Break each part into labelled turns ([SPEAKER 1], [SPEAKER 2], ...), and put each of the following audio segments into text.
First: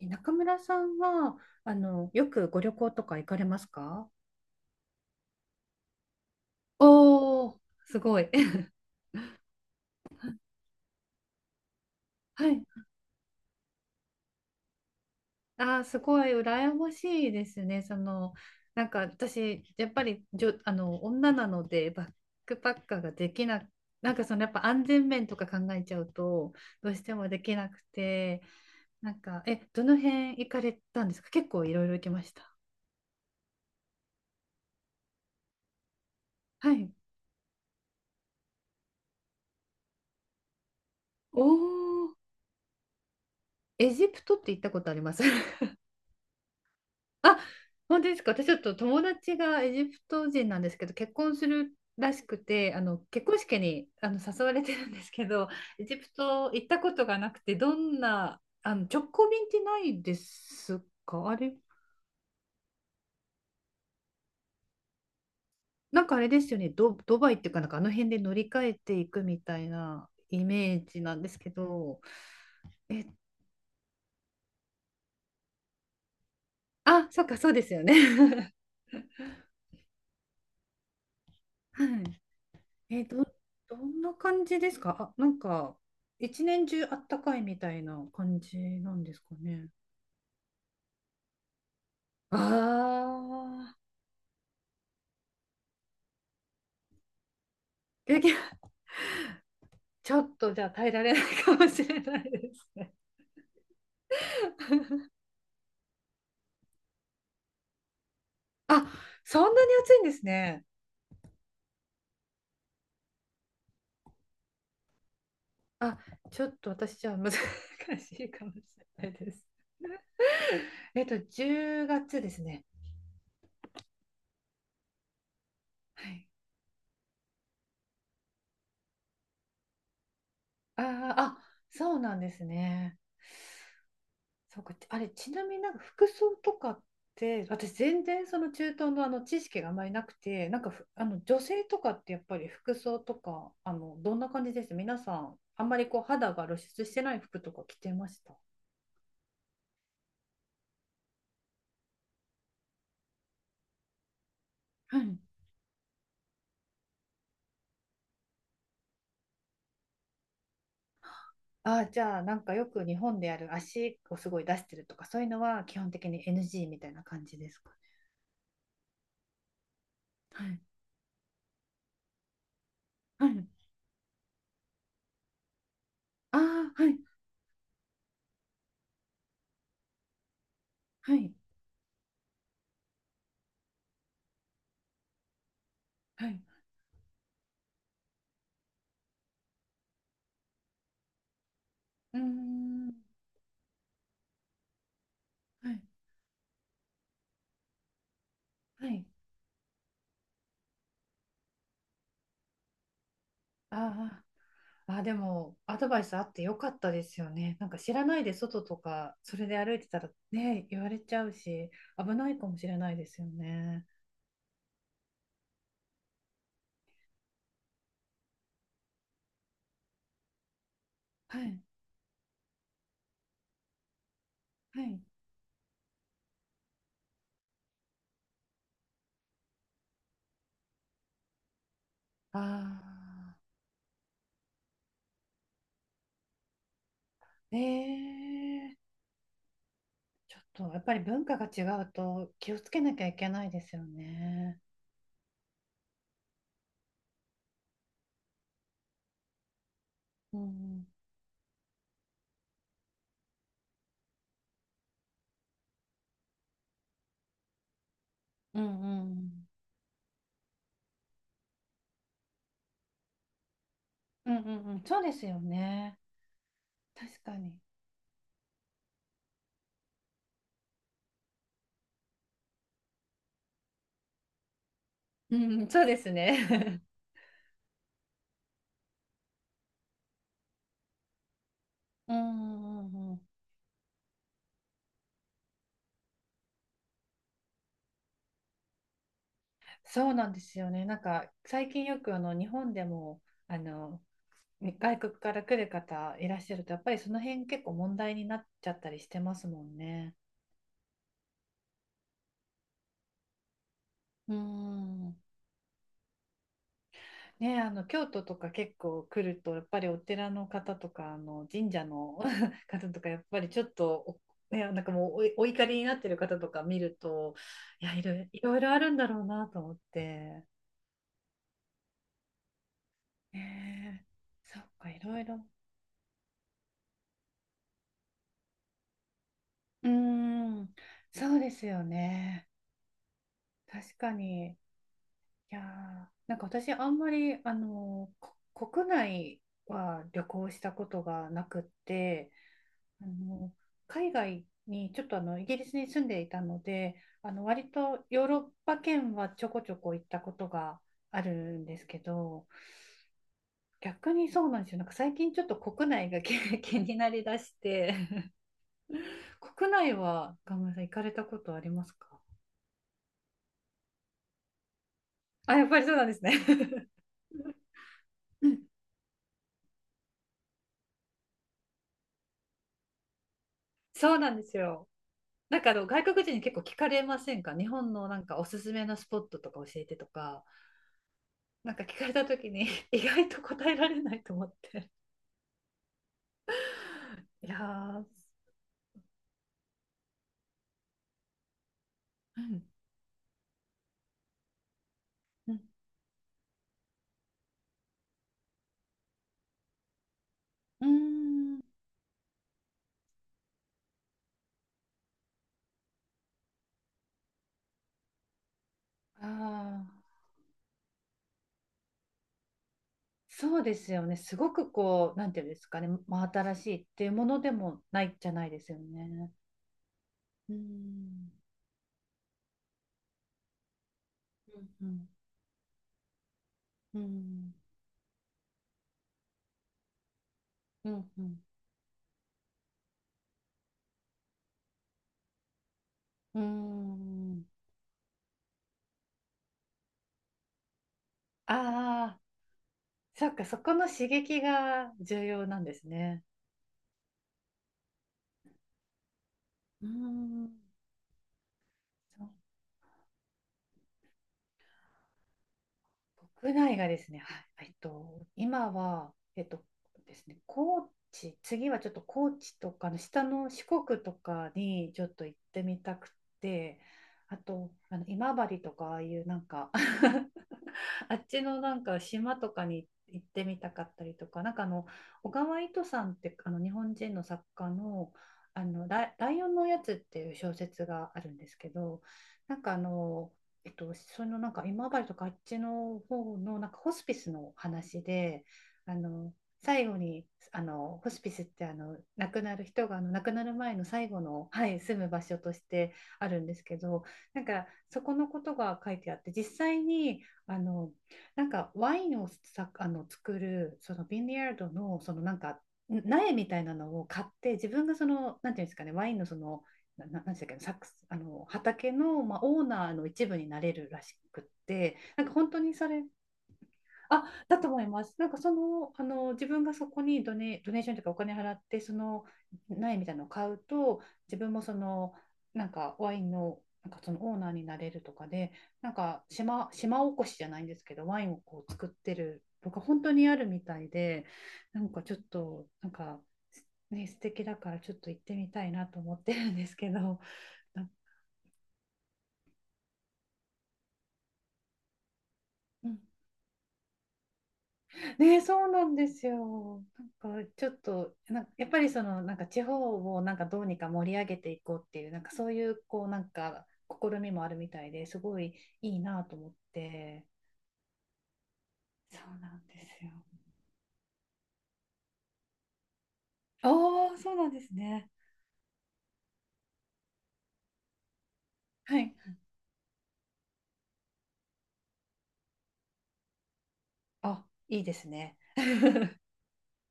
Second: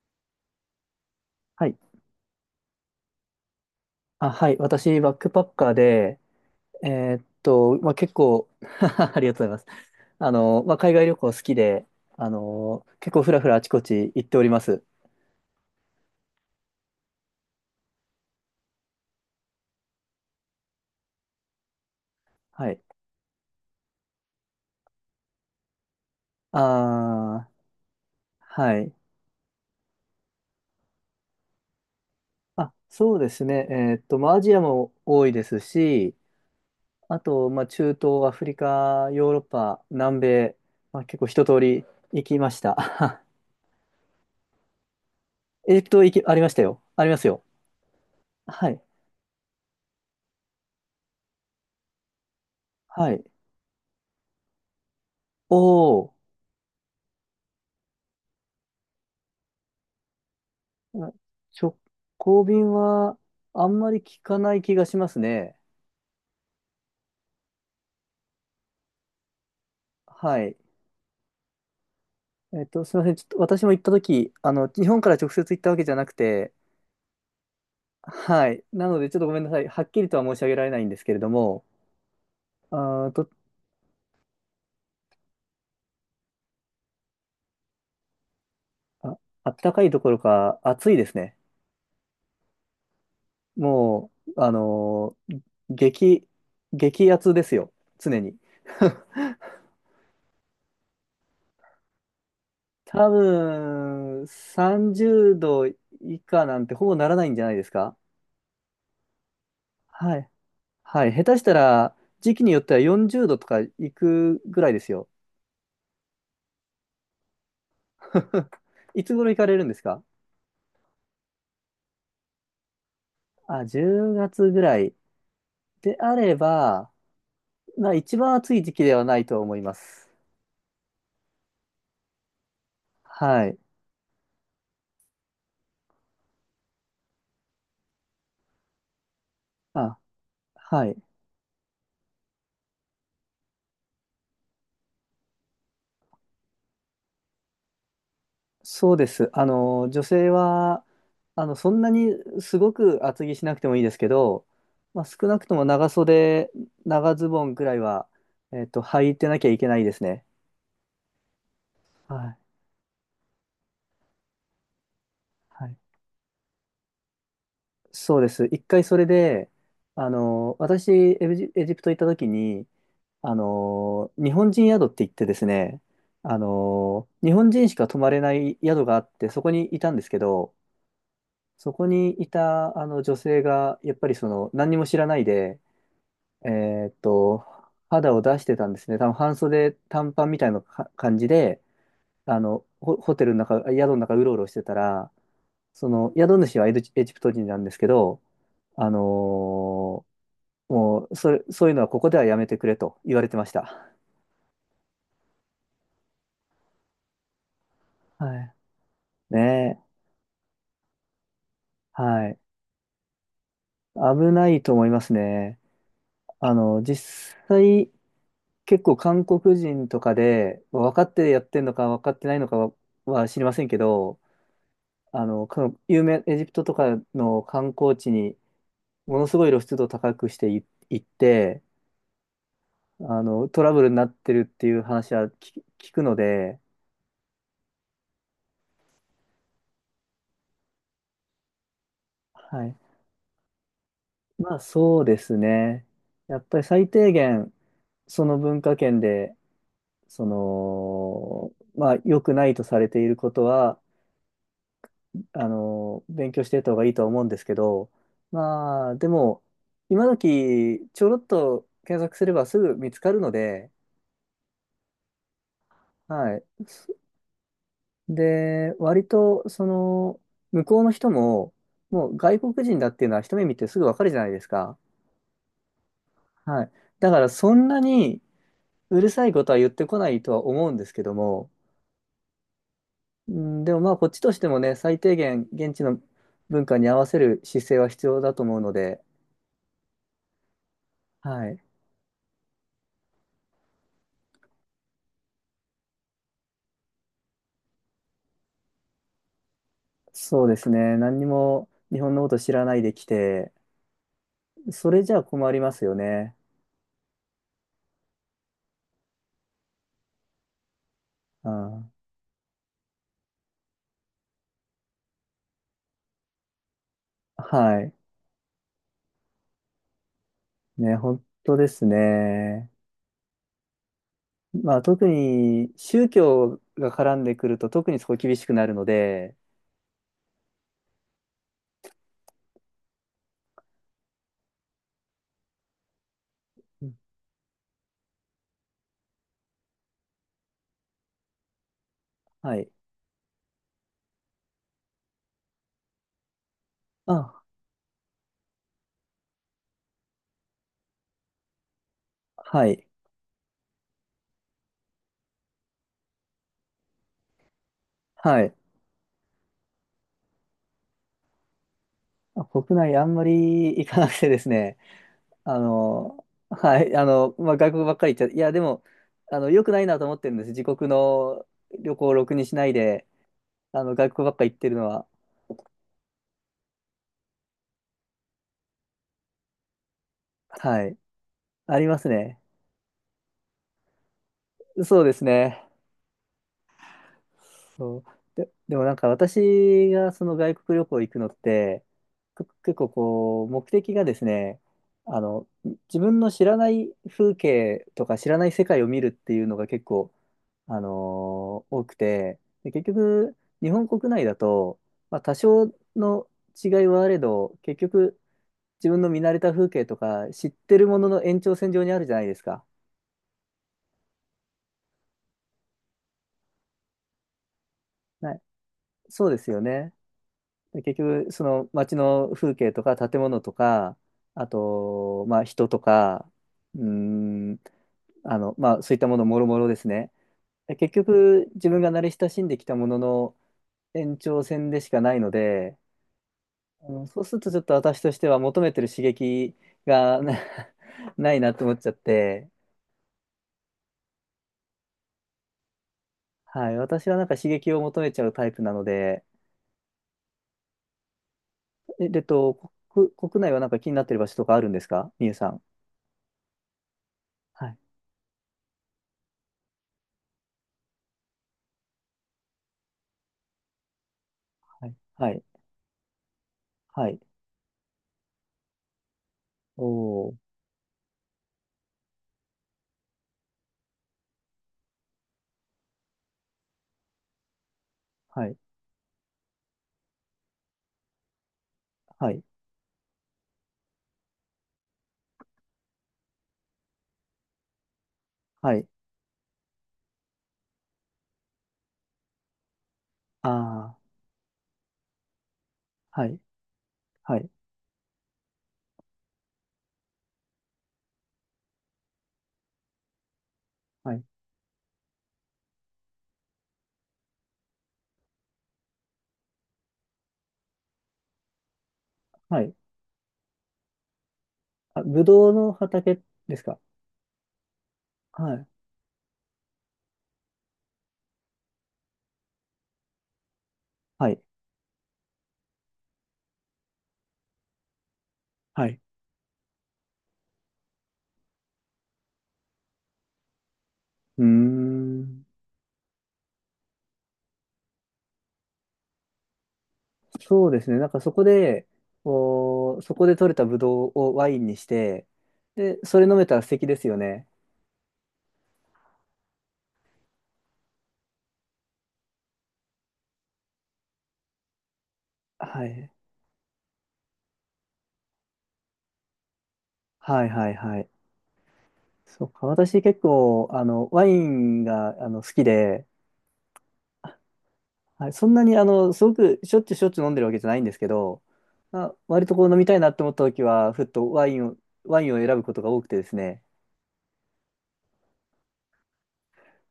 [SPEAKER 1] 中村さんは、
[SPEAKER 2] はい。
[SPEAKER 1] よくご旅行とか行かれますか？
[SPEAKER 2] あ、はい。私、バックパッカーで、
[SPEAKER 1] おお、
[SPEAKER 2] まあ、
[SPEAKER 1] す
[SPEAKER 2] 結
[SPEAKER 1] ごい。
[SPEAKER 2] 構。 ありがとうございます。まあ、海外旅行好きで、
[SPEAKER 1] はい。
[SPEAKER 2] 結構ふらふらあちこち行っております。
[SPEAKER 1] すごい羨ましいですね。その、なんか私、やっぱりじょ、あの、女なので、バック
[SPEAKER 2] は
[SPEAKER 1] パ
[SPEAKER 2] い。
[SPEAKER 1] ッカーができな、なんかその、やっぱ安全面とか考えちゃうと、どうしてもで
[SPEAKER 2] あー、
[SPEAKER 1] きなくて、
[SPEAKER 2] はい。
[SPEAKER 1] なんか、どの辺行かれたんですか？結構いろいろ行きました。
[SPEAKER 2] あ、そうですね。まあ、アジアも多いですし、
[SPEAKER 1] はい。
[SPEAKER 2] あと、まあ、中東、アフリカ、ヨーロッパ、南米、まあ、結構
[SPEAKER 1] お
[SPEAKER 2] 一通り
[SPEAKER 1] お、
[SPEAKER 2] 行きました。
[SPEAKER 1] エジプトって行ったことあります？
[SPEAKER 2] ありましたよ。あります
[SPEAKER 1] あ、
[SPEAKER 2] よ。
[SPEAKER 1] 本当ですか？私ちょっ
[SPEAKER 2] は
[SPEAKER 1] と
[SPEAKER 2] い。
[SPEAKER 1] 友達がエジプト人なんですけど、結婚するらしくて、
[SPEAKER 2] はい。
[SPEAKER 1] 結婚式に誘われてるんですけど、エジ
[SPEAKER 2] お
[SPEAKER 1] プ
[SPEAKER 2] ー。
[SPEAKER 1] ト行ったことがなくて、どんな、直行便ってないです
[SPEAKER 2] あ、
[SPEAKER 1] か？あれ、
[SPEAKER 2] 直行便はあんまり聞かない気がしますね。
[SPEAKER 1] なんかあれですよね、ドバイっていうか、なんかあの辺で乗り換えていくみたいな
[SPEAKER 2] は
[SPEAKER 1] イ
[SPEAKER 2] い。
[SPEAKER 1] メージなんですけど、
[SPEAKER 2] す
[SPEAKER 1] え、
[SPEAKER 2] みません。ちょっと私も行ったとき、日本から直接行ったわけじゃなくて、
[SPEAKER 1] あ、そっか、そうですよ
[SPEAKER 2] は
[SPEAKER 1] ね。
[SPEAKER 2] い。なので、ちょっとごめんなさい。はっきりとは申し上げられないんですけれども、
[SPEAKER 1] はい。え、
[SPEAKER 2] あー
[SPEAKER 1] ど、
[SPEAKER 2] と、
[SPEAKER 1] どんな感じですか？あ、なんか、一年中あったかいみたいな感じなんで
[SPEAKER 2] あ、
[SPEAKER 1] すか
[SPEAKER 2] あっ
[SPEAKER 1] ね。
[SPEAKER 2] たかいどころか暑いですね。
[SPEAKER 1] ああ、
[SPEAKER 2] もう、激、激熱ですよ。常
[SPEAKER 1] でき、
[SPEAKER 2] に。
[SPEAKER 1] ちょっとじゃあ耐えられないかもしれないですね。
[SPEAKER 2] 多分、30度以下なんてほぼならないんじゃないですか。
[SPEAKER 1] あ、そんなに暑いんで
[SPEAKER 2] は
[SPEAKER 1] す
[SPEAKER 2] い。
[SPEAKER 1] ね。
[SPEAKER 2] はい、下手したら時期によっては40度とか行くぐらいですよ。
[SPEAKER 1] あ、ちょっと私じゃあ難しいか もし
[SPEAKER 2] い
[SPEAKER 1] れ
[SPEAKER 2] つ
[SPEAKER 1] ない
[SPEAKER 2] 頃
[SPEAKER 1] で
[SPEAKER 2] 行か
[SPEAKER 1] す。
[SPEAKER 2] れるんですか？
[SPEAKER 1] 10月ですね。
[SPEAKER 2] あ、10月ぐらいで
[SPEAKER 1] は
[SPEAKER 2] あ
[SPEAKER 1] い。
[SPEAKER 2] れば、まあ一番暑い時期ではないと思います。
[SPEAKER 1] あー、あ、そうなんですね。
[SPEAKER 2] はい。
[SPEAKER 1] そうか、あれ、ちなみになんか服装とかって、私全然その中東の知識があまり
[SPEAKER 2] あ、
[SPEAKER 1] なくて、なんか
[SPEAKER 2] は
[SPEAKER 1] ふ
[SPEAKER 2] い。
[SPEAKER 1] あの女性とかってやっぱり服装とか、どんな感じです皆さん？あんまりこう肌が露出してない服とか着てました？
[SPEAKER 2] そうです。女性は、そんなにすごく厚着しなくてもいいですけど、
[SPEAKER 1] は
[SPEAKER 2] まあ、
[SPEAKER 1] い。
[SPEAKER 2] 少なくとも長袖、長ズボンぐらいは、履いてなきゃいけないですね。
[SPEAKER 1] ああ、じ
[SPEAKER 2] は
[SPEAKER 1] ゃあな
[SPEAKER 2] い。
[SPEAKER 1] んかよく日本でやる足をすごい出してるとか、そういうのは
[SPEAKER 2] はい、
[SPEAKER 1] 基本的に NG みたいな感じですかね？
[SPEAKER 2] そうです。一回それで、
[SPEAKER 1] はい。
[SPEAKER 2] 私、エジプト行った時に、
[SPEAKER 1] はい。
[SPEAKER 2] 日本人宿って言ってですね、
[SPEAKER 1] ああ、はい。
[SPEAKER 2] 日本人しか泊まれない宿があって、そこにいたんですけど、
[SPEAKER 1] はい。
[SPEAKER 2] そこにいた、女性が、やっぱりその、何にも知らないで、
[SPEAKER 1] はい。
[SPEAKER 2] えーっと、肌を出してたんですね。多分半袖短パンみたいなか感じで、
[SPEAKER 1] うーん。
[SPEAKER 2] ホテルの中、宿の中うろうろしてたら、
[SPEAKER 1] はい。
[SPEAKER 2] その、宿主はエジプト人なんですけど、
[SPEAKER 1] は
[SPEAKER 2] あの
[SPEAKER 1] い。
[SPEAKER 2] ーもう、それ、そういうのはここではやめてくれと言われてました。
[SPEAKER 1] ああ。あ、でも、アドバイスあってよかったですよね。なんか知らないで
[SPEAKER 2] はい。
[SPEAKER 1] 外とか、そ
[SPEAKER 2] ね
[SPEAKER 1] れで歩い
[SPEAKER 2] え。
[SPEAKER 1] てたらね、言われちゃうし、危な
[SPEAKER 2] は
[SPEAKER 1] い
[SPEAKER 2] い。
[SPEAKER 1] かもしれないですよね。
[SPEAKER 2] 危ないと思いますね。実際、結構韓国人とかで、分かってや
[SPEAKER 1] は
[SPEAKER 2] って
[SPEAKER 1] い、
[SPEAKER 2] んのか分かってないのかは、は知りませんけど、
[SPEAKER 1] はい。
[SPEAKER 2] 有名、エジプトとかの観光地に、ものすごい露出度高くしてい行って、
[SPEAKER 1] ああ、
[SPEAKER 2] トラブルになってるっていう話は聞くので、
[SPEAKER 1] ええ、ちょっとやっぱり文化が違うと気を
[SPEAKER 2] は
[SPEAKER 1] つ
[SPEAKER 2] い。
[SPEAKER 1] けなきゃいけないですよ
[SPEAKER 2] ま
[SPEAKER 1] ね。
[SPEAKER 2] あ、そうですね。やっぱり最低限、その文化圏で、そ
[SPEAKER 1] うん、
[SPEAKER 2] の、まあ、良くないとされていることは、勉強していった方がいいとは思うんですけど、
[SPEAKER 1] うん、
[SPEAKER 2] まあ、
[SPEAKER 1] う
[SPEAKER 2] でも、
[SPEAKER 1] ん、
[SPEAKER 2] 今時、ちょろっと検索すればすぐ見つかるので、
[SPEAKER 1] うん、うん、うん、うん、そうですよね。
[SPEAKER 2] はい。
[SPEAKER 1] 確かに。
[SPEAKER 2] で、割と、その、向こうの人も、もう外国人だっていうのは一目見てすぐわかるじゃないですか。
[SPEAKER 1] うん、そうです
[SPEAKER 2] はい。
[SPEAKER 1] ね。
[SPEAKER 2] だから、そんなにうるさいことは言ってこないとは思うんですけども、
[SPEAKER 1] うん、うん、うん、
[SPEAKER 2] うん、でもまあこっちとしてもね、最低限現地の文化に合わせる姿勢は必要だと思うので、
[SPEAKER 1] そうなんですよね。なんか
[SPEAKER 2] はい。
[SPEAKER 1] 最近よく日本でもあの外国から来る方いらっしゃるとやっぱりその辺結構問題になっちゃったりしてますもんね。
[SPEAKER 2] そうですね。何にも日本のこと知らないで来て、
[SPEAKER 1] う
[SPEAKER 2] それじゃ
[SPEAKER 1] ん。
[SPEAKER 2] あ困りますよね。
[SPEAKER 1] ね、京都とか結構来るとやっぱりお寺の方とか
[SPEAKER 2] う
[SPEAKER 1] 神社
[SPEAKER 2] ん、
[SPEAKER 1] の 方とかやっぱりちょっとね、なんかもうお怒りになってる方とか見ると、
[SPEAKER 2] は
[SPEAKER 1] い
[SPEAKER 2] い。
[SPEAKER 1] やいろいろ、いろいろあるんだろうなと思って。
[SPEAKER 2] ね、本当ですね。
[SPEAKER 1] ねえ、そっ
[SPEAKER 2] まあ
[SPEAKER 1] か、い
[SPEAKER 2] 特
[SPEAKER 1] ろいろ。
[SPEAKER 2] に宗教が絡んでくると特にそこ厳しくなるので、
[SPEAKER 1] うーん、そうですよね。確かに。いやー、なんか私
[SPEAKER 2] う
[SPEAKER 1] あ
[SPEAKER 2] ん、
[SPEAKER 1] んまり、国内は旅行したことがなくって、
[SPEAKER 2] はい。
[SPEAKER 1] あの海外にちょっとイギリスに住んでいたので、
[SPEAKER 2] あ、
[SPEAKER 1] 割とヨーロッパ圏はちょこちょこ行ったことがあるんですけど、
[SPEAKER 2] はい。
[SPEAKER 1] 逆にそうなんですよ。なんか最近ちょっと国内が気 気になりだして、
[SPEAKER 2] はい。
[SPEAKER 1] 国内は、ガムさん行かれたことありますか？
[SPEAKER 2] あ、国内あんまり行かなくてですね。
[SPEAKER 1] あ、
[SPEAKER 2] あ
[SPEAKER 1] やっぱりそうなんです
[SPEAKER 2] の、
[SPEAKER 1] ね。
[SPEAKER 2] は い、まあ、外国ばっかり行っちゃ、い
[SPEAKER 1] う
[SPEAKER 2] や、
[SPEAKER 1] ん、
[SPEAKER 2] でも、良くないなと思ってるんです。自国の旅行をろくにしないで、外
[SPEAKER 1] そう
[SPEAKER 2] 国
[SPEAKER 1] な
[SPEAKER 2] ばっ
[SPEAKER 1] んで
[SPEAKER 2] かり行
[SPEAKER 1] す
[SPEAKER 2] ってるの
[SPEAKER 1] よ。
[SPEAKER 2] は、
[SPEAKER 1] なんか外国人に結構聞かれませんか？日本のなんかおすすめのスポットとか教えてとか、
[SPEAKER 2] はい、
[SPEAKER 1] なん
[SPEAKER 2] あ
[SPEAKER 1] か
[SPEAKER 2] りま
[SPEAKER 1] 聞か
[SPEAKER 2] す
[SPEAKER 1] れた
[SPEAKER 2] ね。
[SPEAKER 1] 時に 意外と答えられないと思って。
[SPEAKER 2] そうですね。
[SPEAKER 1] いや
[SPEAKER 2] そう。
[SPEAKER 1] ー、
[SPEAKER 2] で、でもなんか私がその外国旅行行くのって、
[SPEAKER 1] うん、
[SPEAKER 2] 結構こう、目的がですね、あの、
[SPEAKER 1] うん、
[SPEAKER 2] 自分の知らない風景とか知らない世界を見るっていうのが結構
[SPEAKER 1] うーん、
[SPEAKER 2] 多くて、で、結局、日本国内だと、まあ、多少の違いはあれど、結局、自分の見
[SPEAKER 1] あ
[SPEAKER 2] 慣れた風景と
[SPEAKER 1] あ、
[SPEAKER 2] か、知ってるものの延長線上にあるじゃないですか。
[SPEAKER 1] そうですよね。すごくこう、なんていうんですかね、真新しいっていうものでもないじ
[SPEAKER 2] は
[SPEAKER 1] ゃ
[SPEAKER 2] い、
[SPEAKER 1] ないですよ
[SPEAKER 2] そう
[SPEAKER 1] ね。
[SPEAKER 2] ですよね。
[SPEAKER 1] う
[SPEAKER 2] で、結
[SPEAKER 1] ん、
[SPEAKER 2] 局、その街の風景とか、建物とか、あ
[SPEAKER 1] うん、うん、
[SPEAKER 2] と、まあ、人とか、うーん、まあ、そういったものもろもろですね。で
[SPEAKER 1] う
[SPEAKER 2] 結
[SPEAKER 1] ん、うん、うん。
[SPEAKER 2] 局、自分が慣れ親しんできたものの延長線でしかないので、
[SPEAKER 1] うー
[SPEAKER 2] うん、そうする
[SPEAKER 1] ん、
[SPEAKER 2] とちょっと私としては求めてる刺激がないなと思っちゃっ
[SPEAKER 1] ああ、
[SPEAKER 2] て、
[SPEAKER 1] そっか、そこの刺激が重要なんですね。
[SPEAKER 2] はい、私はなんか刺激を求めちゃうタイプなので、
[SPEAKER 1] うーん。
[SPEAKER 2] え、
[SPEAKER 1] そ
[SPEAKER 2] 国内はなんか気になってる場所とかあるんですか、みゆさん？
[SPEAKER 1] う、国内がですね、は
[SPEAKER 2] は
[SPEAKER 1] い、
[SPEAKER 2] い、
[SPEAKER 1] 今は、えっとですね、高知、次はちょっと高知とかの下の四国とか
[SPEAKER 2] は
[SPEAKER 1] に
[SPEAKER 2] い、
[SPEAKER 1] ちょっと
[SPEAKER 2] は
[SPEAKER 1] 行っ
[SPEAKER 2] い、
[SPEAKER 1] てみたくて、
[SPEAKER 2] はい、
[SPEAKER 1] あと、今治とかああいうなんか
[SPEAKER 2] おー、
[SPEAKER 1] あっちのなんか島とかに行ってみたかったりとか、なんか小川糸さんって日本人の作家の、
[SPEAKER 2] はい、
[SPEAKER 1] ライオンのおやつっていう小説があるんですけど、
[SPEAKER 2] はい、
[SPEAKER 1] なんかそのなんか今治とかあっちの方のなんかホスピスの話で、
[SPEAKER 2] はい、
[SPEAKER 1] あの最後にホスピスって亡くなる人が亡くなる前の
[SPEAKER 2] あ
[SPEAKER 1] 最後の、はい、住む場所として
[SPEAKER 2] ー、は
[SPEAKER 1] あ
[SPEAKER 2] い、
[SPEAKER 1] るんですけど、
[SPEAKER 2] は
[SPEAKER 1] なん
[SPEAKER 2] い、
[SPEAKER 1] かそこのことが書いてあって、実際にあのなんかワインを作るその
[SPEAKER 2] は
[SPEAKER 1] ビ
[SPEAKER 2] い、
[SPEAKER 1] ニヤードのそのなんか苗みたいなのを買って、自分がそのなんていうんですかね、ワインのそのなんでしたっけ、サックス、畑の、まあ、オ
[SPEAKER 2] は
[SPEAKER 1] ー
[SPEAKER 2] い、
[SPEAKER 1] ナーの一部になれるらしくって、
[SPEAKER 2] あ、ぶ
[SPEAKER 1] なんか
[SPEAKER 2] ど
[SPEAKER 1] 本
[SPEAKER 2] う
[SPEAKER 1] 当
[SPEAKER 2] の
[SPEAKER 1] にそれ、
[SPEAKER 2] 畑ですか？
[SPEAKER 1] あ、だと思います。なんか
[SPEAKER 2] は
[SPEAKER 1] そ
[SPEAKER 2] い、
[SPEAKER 1] の、自分がそこにドネーションというかお金払ってその苗みたいなのを買うと
[SPEAKER 2] は
[SPEAKER 1] 自
[SPEAKER 2] い、
[SPEAKER 1] 分もそのなんかワインの、なんかそのオーナーになれるとかで、
[SPEAKER 2] は
[SPEAKER 1] なん
[SPEAKER 2] い、
[SPEAKER 1] か島おこしじゃないんですけど、ワインをこう作ってるとか本当にあるみたいで、
[SPEAKER 2] うー
[SPEAKER 1] なんかちょっ
[SPEAKER 2] ん。
[SPEAKER 1] となんか、ね、素敵だからちょっと行ってみたいなと思ってるんですけど。
[SPEAKER 2] そうですね。なんかそこで、こう、そこで取れたブドウをワインにして、
[SPEAKER 1] う
[SPEAKER 2] で、
[SPEAKER 1] ん、
[SPEAKER 2] それ飲めたら素敵ですよね。
[SPEAKER 1] ね、そうなんですよ。なんかちょっとなんかやっぱりそのなんか地方をなんかどうにか盛り上げていこうっていうなんかそういう
[SPEAKER 2] は
[SPEAKER 1] こう
[SPEAKER 2] い。
[SPEAKER 1] なんか試みもあるみたいで、すごいいいなと思って。
[SPEAKER 2] はいはいはい。
[SPEAKER 1] そう
[SPEAKER 2] そう
[SPEAKER 1] な
[SPEAKER 2] か。
[SPEAKER 1] んで
[SPEAKER 2] 私
[SPEAKER 1] すよ。
[SPEAKER 2] 結構、ワインが、好きで、
[SPEAKER 1] ああ、そうなんですね。
[SPEAKER 2] はい、そんなに、すごくしょっちゅう飲んでるわけじゃないんですけど、
[SPEAKER 1] は
[SPEAKER 2] あ、
[SPEAKER 1] い。
[SPEAKER 2] 割とこう飲みたいなって思った時は、ふっとワインを、ワインを選ぶことが多くてですね。
[SPEAKER 1] あ、いいですね。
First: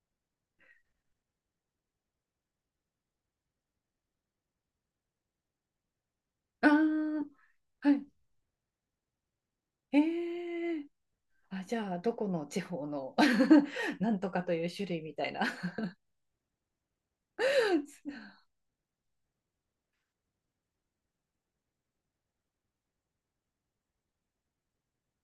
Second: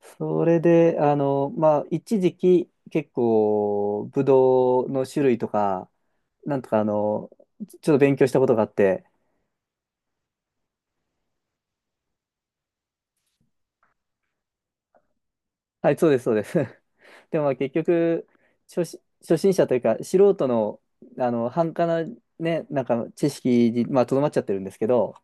[SPEAKER 2] それで、まあ、一時期、結構、ブドウの種類とか、なんと
[SPEAKER 1] あ
[SPEAKER 2] か、
[SPEAKER 1] あ、
[SPEAKER 2] ち
[SPEAKER 1] は
[SPEAKER 2] ょっと
[SPEAKER 1] い。
[SPEAKER 2] 勉強したことがあって、
[SPEAKER 1] ええ、あ、じゃあどこの地方の なんとかという種類みたいな？
[SPEAKER 2] はい、そうです、そうです。でも、まあ、結局、初心者というか、素人の、半端な、ね、なんか、知識に、まあ、とどまっちゃってるんですけど、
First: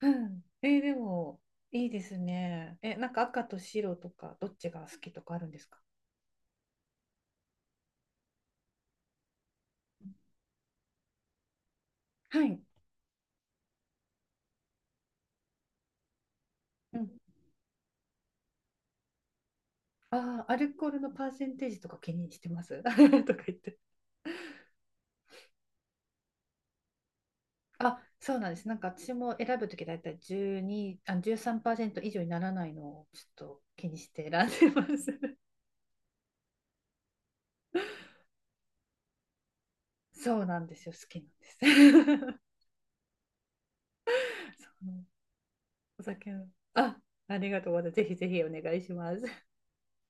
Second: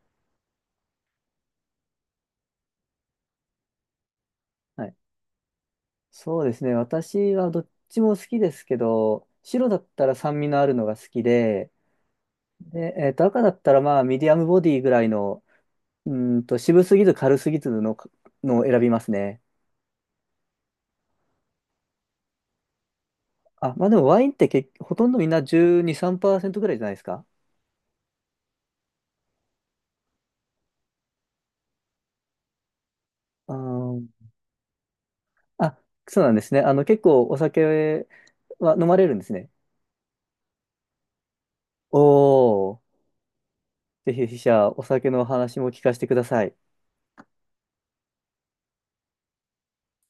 [SPEAKER 1] うん。でも、いいですね。なんか赤と白とか、どっち
[SPEAKER 2] は
[SPEAKER 1] が
[SPEAKER 2] い。
[SPEAKER 1] 好きとかあるんですか？
[SPEAKER 2] そうですね、私はどっちも好きですけど、白だったら酸味のあるのが好きで、
[SPEAKER 1] はい。
[SPEAKER 2] で、赤だったら、まあ、ミディアムボディぐらいの、うーんと、渋す
[SPEAKER 1] う
[SPEAKER 2] ぎ
[SPEAKER 1] ん。
[SPEAKER 2] ず軽すぎずの、のを選びますね。
[SPEAKER 1] ああ、アルコールのパーセンテージとか気にしてます？ とか言っ
[SPEAKER 2] あ、
[SPEAKER 1] て。
[SPEAKER 2] まあでもワインってほとんどみんな12、3%ぐらいじゃないですか。
[SPEAKER 1] あ、そうなんです。なんか私も選ぶときだいたい12、あ、じゅうさんパーセンさん以上にならないのをちょっ
[SPEAKER 2] あ
[SPEAKER 1] と気に
[SPEAKER 2] ー、
[SPEAKER 1] して選んでます。
[SPEAKER 2] あ、そうなんですね。結構お酒は飲まれるんですね。
[SPEAKER 1] そうなんですよ。好きな
[SPEAKER 2] お
[SPEAKER 1] んです。
[SPEAKER 2] ー、ぜひ、筆者、
[SPEAKER 1] そ
[SPEAKER 2] お
[SPEAKER 1] う、
[SPEAKER 2] 酒の話も聞かせ
[SPEAKER 1] お
[SPEAKER 2] てくだ
[SPEAKER 1] 酒
[SPEAKER 2] さ
[SPEAKER 1] を。
[SPEAKER 2] い。
[SPEAKER 1] あ、ありがとうございます。ぜひぜひお願いします。